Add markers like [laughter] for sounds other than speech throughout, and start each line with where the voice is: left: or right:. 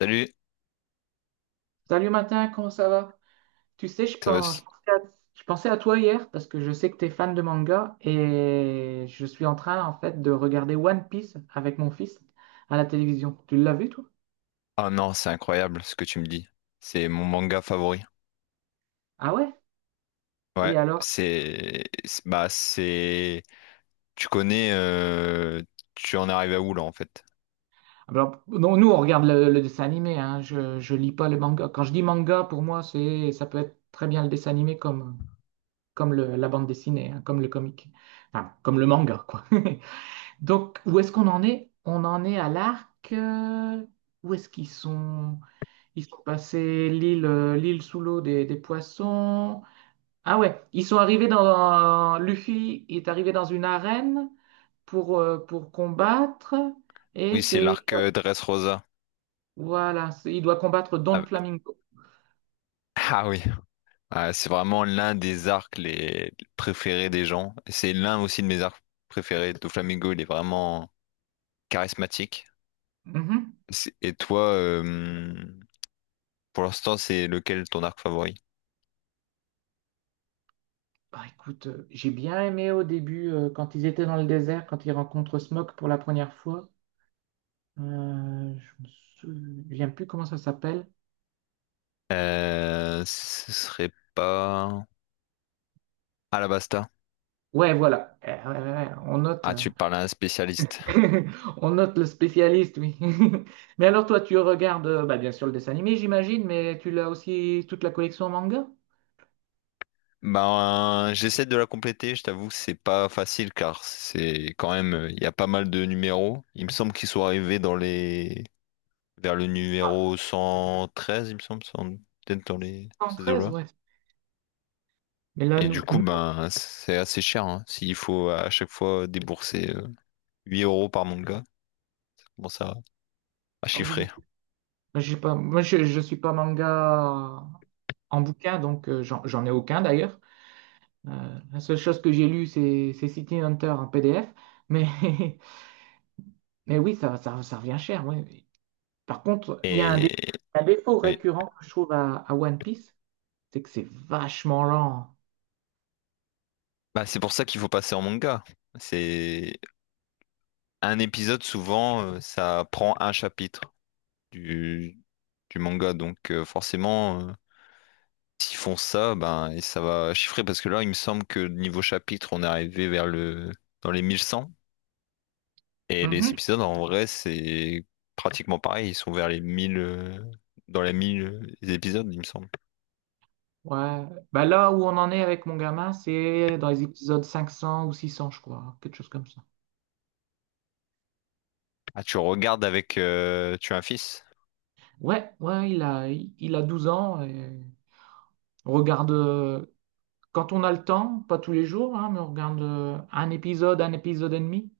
left: Salut,
right: Salut matin, comment ça va? Tu sais,
left: ça va?
right: je pensais je pensais à toi hier parce que je sais que tu es fan de manga et je suis en train en fait de regarder One Piece avec mon fils à la télévision. Tu l'as vu toi?
left: Ah non, c'est incroyable ce que tu me dis. C'est mon manga favori.
right: Ah ouais?
left: Ouais,
right: Et alors?
left: bah c'est tu connais tu en arrives à où là en fait?
right: Alors, non, nous on regarde le dessin animé, hein. Je lis pas le manga. Quand je dis manga, pour moi, ça peut être très bien le dessin animé comme, la bande dessinée, hein, comme le comic, enfin, comme le manga, quoi. [laughs] Donc, où est-ce qu'on en est? On en est à l'arc. Où est-ce qu'ils sont? Ils sont passés l'île l'île sous l'eau des poissons. Ah ouais, ils sont arrivés dans... Luffy est arrivé dans une arène pour combattre. Et
left: Oui, c'est
right: c'est...
left: l'arc Dressrosa.
right: Voilà, il doit combattre Don
left: Ah,
right: Flamingo.
left: ah oui, ah, c'est vraiment l'un des arcs les préférés des gens. C'est l'un aussi de mes arcs préférés. Doflamingo, il est vraiment charismatique.
right: Mhm.
left: Et toi, pour l'instant, c'est lequel ton arc favori?
right: Bah, écoute, j'ai bien aimé au début quand ils étaient dans le désert, quand ils rencontrent Smoke pour la première fois. Je me souviens plus comment ça s'appelle.
left: Ce serait pas. Alabasta.
right: Ouais, voilà. Eh, ouais, on note,
left: Ah, tu parles à un spécialiste.
right: [laughs] on note le spécialiste, oui. [laughs] Mais alors, toi, tu regardes, bah, bien sûr, le dessin animé, j'imagine, mais tu l'as aussi toute la collection en manga?
left: Ben, j'essaie de la compléter, je t'avoue que c'est pas facile car c'est quand même, il y a pas mal de numéros. Il me semble qu'ils sont arrivés dans les, vers le numéro
right: Ah,
left: 113, il me semble, 100 peut-être dans les,
right: cent
left: ces
right: treize
left: eaux-là.
right: ouais. Mais là,
left: Et du coup,
right: nous-
left: ben, c'est assez cher, hein. S'il faut à chaque fois débourser 8 € par manga, bon, ça, à
right: ah oui,
left: chiffrer
right: j'ai pas, je suis pas manga en bouquin, donc j'en ai aucun d'ailleurs. La seule chose que j'ai lue, c'est City Hunter en PDF, mais, [laughs] mais oui, ça revient cher. Ouais. Par contre, il y a un, dé-
left: et
right: un défaut
left: oui.
right: récurrent que je trouve à One Piece, tu sais que c'est vachement lent.
left: Bah, c'est pour ça qu'il faut passer en manga. C'est un épisode souvent ça prend un chapitre du du manga donc forcément s'ils font ça, ben, et ça va chiffrer parce que là, il me semble que niveau chapitre, on est arrivé vers le dans les 1100 et les
right: Mhm.
left: épisodes en vrai, c'est pratiquement pareil, ils sont vers les 1 000 dans les 1 000 épisodes, il me semble.
right: Ouais. Bah là où on en est avec mon gamin, c'est dans les épisodes 500 ou 600, je crois, quelque chose comme ça.
left: Ah, tu regardes avec tu as un fils?
right: Ouais, il a, il a 12 ans et on regarde quand on a le temps, pas tous les jours, hein, mais on regarde un épisode et demi.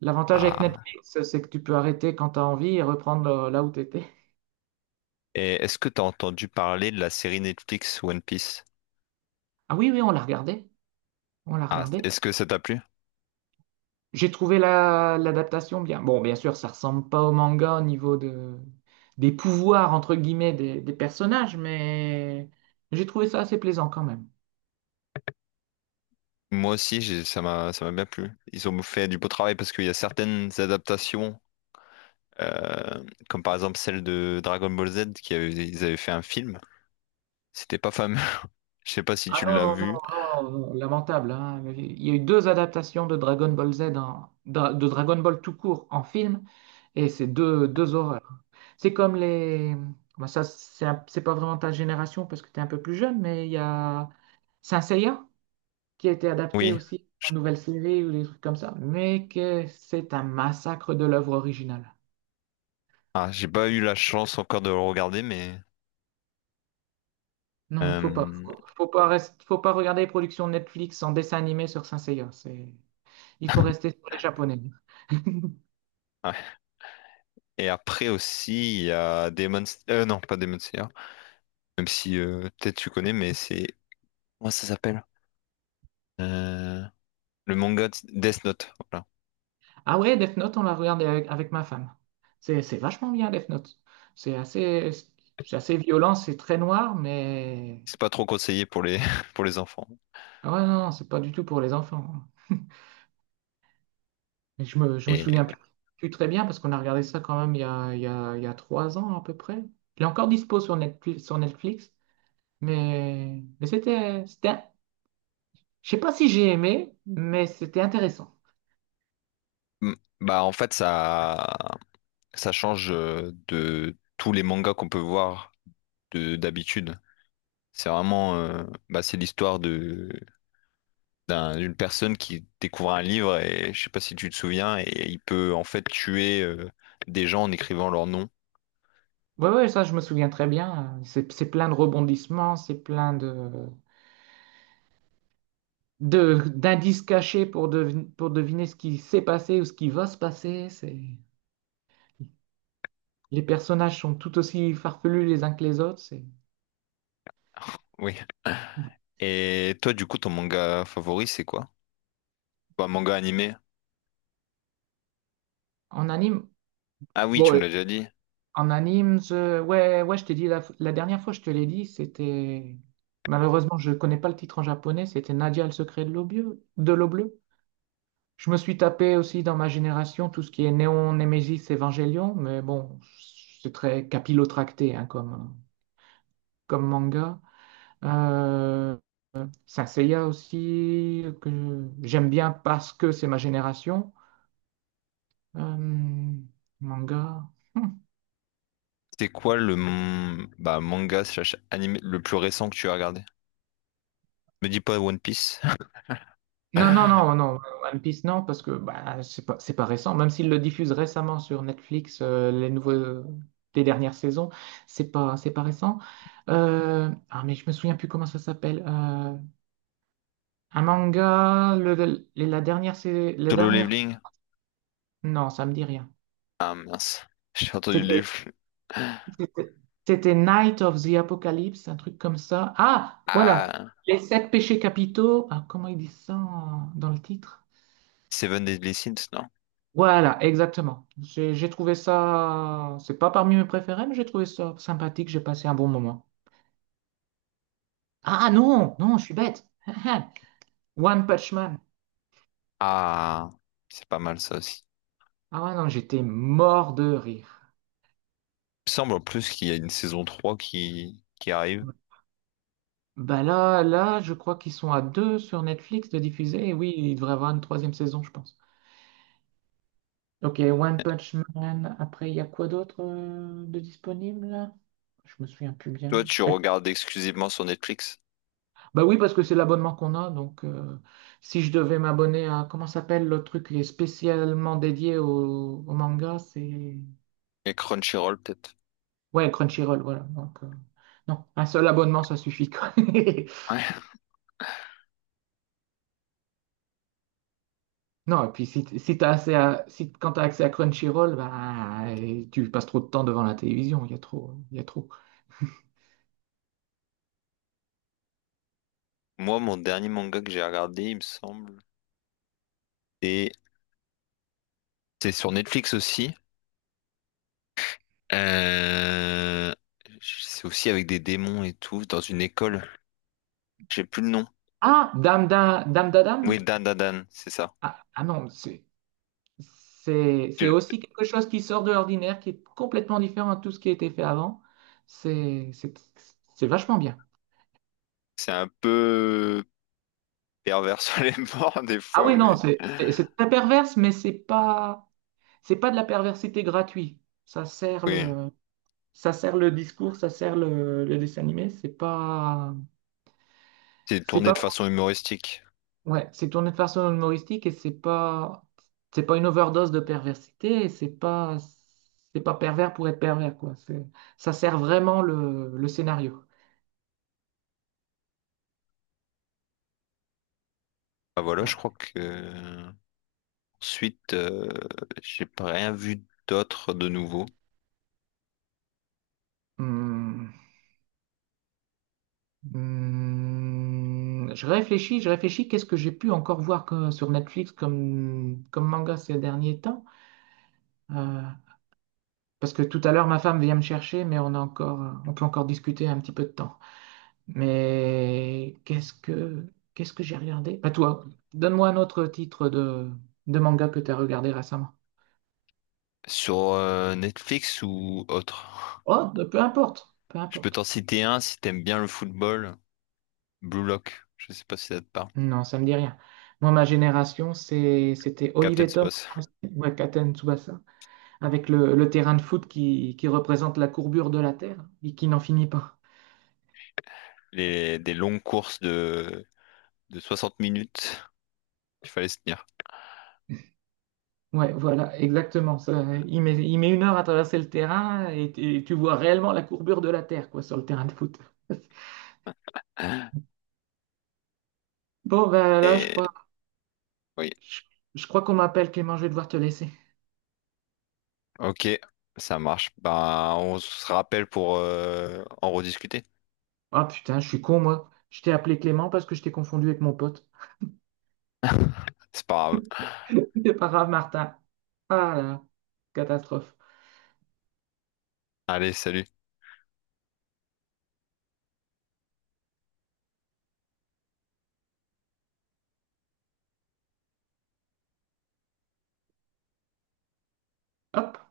right: L'avantage avec
left: Ah,
right: Netflix, c'est que tu peux arrêter quand tu as envie et reprendre là où tu étais.
left: et est-ce que tu as entendu parler de la série Netflix One Piece?
right: Ah oui, oui, on l'a regardé. On l'a
left: Ah,
right: regardé.
left: est-ce que ça t'a plu?
right: J'ai trouvé l'adaptation bien. Bon, bien sûr, ça ressemble pas au manga au niveau de, des pouvoirs, entre guillemets, des personnages, mais j'ai trouvé ça assez plaisant quand même.
left: Moi aussi, ça m'a bien plu. Ils ont fait du beau travail parce qu'il y a certaines adaptations Euh, comme par exemple celle de Dragon Ball Z qui avait, ils avaient fait un film. C'était pas fameux. [laughs] Je sais pas si
right: Ah
left: tu l'as vu.
right: non, lamentable, hein. Il y a eu deux adaptations de Dragon Ball Z, de Dragon Ball tout court en film, et c'est deux horreurs. C'est comme les... bah, ça, c'est pas vraiment ta génération parce que tu es un peu plus jeune, mais il y a Saint Seiya qui a été adapté
left: Oui.
right: aussi
left: Je-
right: en nouvelle série ou des trucs comme ça, mais que c'est un massacre de l'œuvre originale.
left: Ah, j'ai pas eu la chance encore de le regarder, mais.
right: Non, il faut pas,
left: euh,
right: faut pas regarder les productions Netflix en dessin animé sur Saint Seiya. Il faut
left: [laughs]
right: rester sur les japonais. [laughs]
left: ouais. Et après aussi, il y a Demon. Non, pas Demon Slayer. Même si peut-être tu connais, mais c'est. Comment ça s'appelle? Euh, Le manga de Death Note. Voilà.
right: Ah ouais, Death Note, on l'a regardé avec ma femme. C'est vachement bien, Death Note. C'est assez, c'est assez violent, c'est très noir, mais
left: C'est pas trop conseillé pour les [laughs] pour les enfants.
right: ah ouais, non, non, c'est pas du tout pour les enfants. Et je me
left: Et
right: souviens plus très bien parce qu'on a regardé ça quand même il y a 3 ans à peu près. Il est encore dispo sur Netflix, c'était, je sais pas si j'ai aimé, mais c'était intéressant.
left: mm, bah en fait ça. Ça change de tous les mangas qu'on peut voir de d'habitude. C'est vraiment, bah, c'est l'histoire de d'une personne qui découvre un livre et je sais pas si tu te souviens et il peut en fait tuer des gens en écrivant leur nom.
right: Ouais, Ça je me souviens très bien. C'est plein de rebondissements, c'est plein d'indices cachés pour, pour deviner ce qui s'est passé ou ce qui va se passer. C'est, les personnages sont tout aussi farfelus les uns que les autres. C'est,
left: Oui. Et toi, du coup, ton manga favori, c'est quoi? Ou un manga animé?
right: en anime.
left: Ah oui, tu
right: Bon,
left: me l'as déjà dit.
right: en anime, je... je t'ai dit la dernière fois, je te l'ai dit, c'était malheureusement, je connais pas le titre en japonais, c'était Nadia le secret de l'eau bleue, Je me suis tapé aussi dans ma génération tout ce qui est Néon, Nemesis, Evangelion, mais bon, c'est très capillotracté hein, comme, comme manga. Euh, Saint Seiya aussi, que j'aime bien parce que c'est ma génération. Euh, Manga.
left: C'est quoi bah, manga slash anime le plus récent que tu as regardé? Me dis pas One Piece. [laughs]
right: Non, One Piece, non, parce que bah, c'est pas récent. Même s'ils le diffusent récemment sur Netflix, les nouveaux, des dernières saisons, c'est pas récent. Ah, mais je me souviens plus comment ça s'appelle. Un manga, la dernière, c'est la
left: Solo
right: dernière.
left: Leveling?
right: Non, ça me dit rien.
left: Ah mince, j'ai entendu les
right: C'était,
left: flux.
right: c'était C'était Night of the Apocalypse, un truc comme ça. Ah, voilà.
left: Ah,
right: Les sept péchés capitaux. Ah, comment ils disent ça dans le titre?
left: Seven Deadly Sins, non?
right: Voilà, exactement. J'ai trouvé ça, c'est pas parmi mes préférés, mais j'ai trouvé ça sympathique, j'ai passé un bon moment. Ah non, non, je suis bête. [laughs] One Punch Man.
left: Ah, c'est pas mal ça aussi.
right: Ah ouais, non, j'étais mort de rire.
left: Il me semble en plus qu'il y a une saison 3 qui arrive.
right: Bah là, je crois qu'ils sont à deux sur Netflix de diffuser. Et oui, il devrait y avoir une troisième saison, je pense. Ok, One Punch Man. Après, il y a quoi d'autre de disponible là? Je me souviens plus bien.
left: Toi, tu regardes exclusivement sur Netflix
right: Bah oui, parce que c'est l'abonnement qu'on a. Donc, si je devais m'abonner à, comment s'appelle le truc qui est spécialement dédié au manga, c'est...
left: et Crunchyroll peut-être.
right: Ouais, Crunchyroll, voilà. Donc, non, un seul abonnement, ça suffit, quoi. [laughs]
left: Ouais.
right: Non, et puis si, si t'as assez à, si, quand t'as accès à Crunchyroll, bah, et tu passes trop de temps devant la télévision, il y a trop.
left: Moi, mon dernier manga que j'ai regardé, il me semble, et c'est sur Netflix aussi. Euh, c'est aussi avec des démons et tout, dans une école. J'ai plus le nom.
right: Ah, Dame da Dame?
left: Oui, Dan Dan Dan, c'est ça.
right: Ah, ah non, c'est
left: Je-
right: aussi quelque chose qui sort de l'ordinaire, qui est complètement différent de tout ce qui a été fait avant. C'est, c'est, c'est vachement bien.
left: C'est un peu pervers [laughs] sur les bords des
right: Ah
left: fois,
right: oui, non,
left: mais
right: c'est très perverse, mais c'est pas de la perversité gratuite. Ça sert
left: oui.
right: le, Ça sert le discours, ça sert le dessin animé.
left: C'est
right: C'est
left: tourné de
right: pas,
left: façon humoristique.
right: Ouais, c'est tourné de façon humoristique et c'est pas une overdose de perversité. C'est pas pervers pour être pervers, quoi. C'est, ça sert vraiment le scénario.
left: Ah voilà,
right: Et
left: je crois
right: après,
left: que ensuite, j'ai pas rien vu d'autre de nouveau
right: hmm. Hmm. Je réfléchis. Qu'est-ce que j'ai pu encore voir que- Sur Netflix comme, comme manga ces derniers temps? Euh, Parce que tout à l'heure, ma femme vient me chercher, mais on peut encore discuter un petit peu de temps. Mais qu'est-ce que j'ai regardé? Bah toi, donne-moi un autre titre de manga que tu as regardé récemment.
left: sur Netflix ou autre.
right: Oh, bah, peu importe, peu
left: Je peux t'en
right: importe.
left: citer un si t'aimes bien le football. Blue Lock, je sais pas si ça te parle.
right: Non, ça me dit rien. Moi, ma génération, c'était Olive
left: Captain
right: et Tom, en
left: Space.
right: français, ouais, Katen Tsubasa, avec le terrain de foot qui représente la courbure de la Terre et qui n'en finit pas.
left: Les, des longues courses de, 60 minutes. Il fallait se tenir.
right: Ouais, voilà, exactement. Ça, il met 1 heure à traverser le terrain et tu vois réellement la courbure de la Terre, quoi, sur le terrain de foot. [laughs] Bon, ben là,
left: Et oui,
right: je, je crois qu'on m'appelle Clément, je vais devoir te laisser.
left: ok, ça marche. Ben, on se rappelle pour en rediscuter.
right: Ah putain, je suis con, moi. Je t'ai appelé Clément parce que je t'ai confondu avec mon pote.
left: C'est pas grave.
right: [laughs] C'est pas grave, Martin. Ah là, catastrophe.
left: Allez, salut.
right: Hop.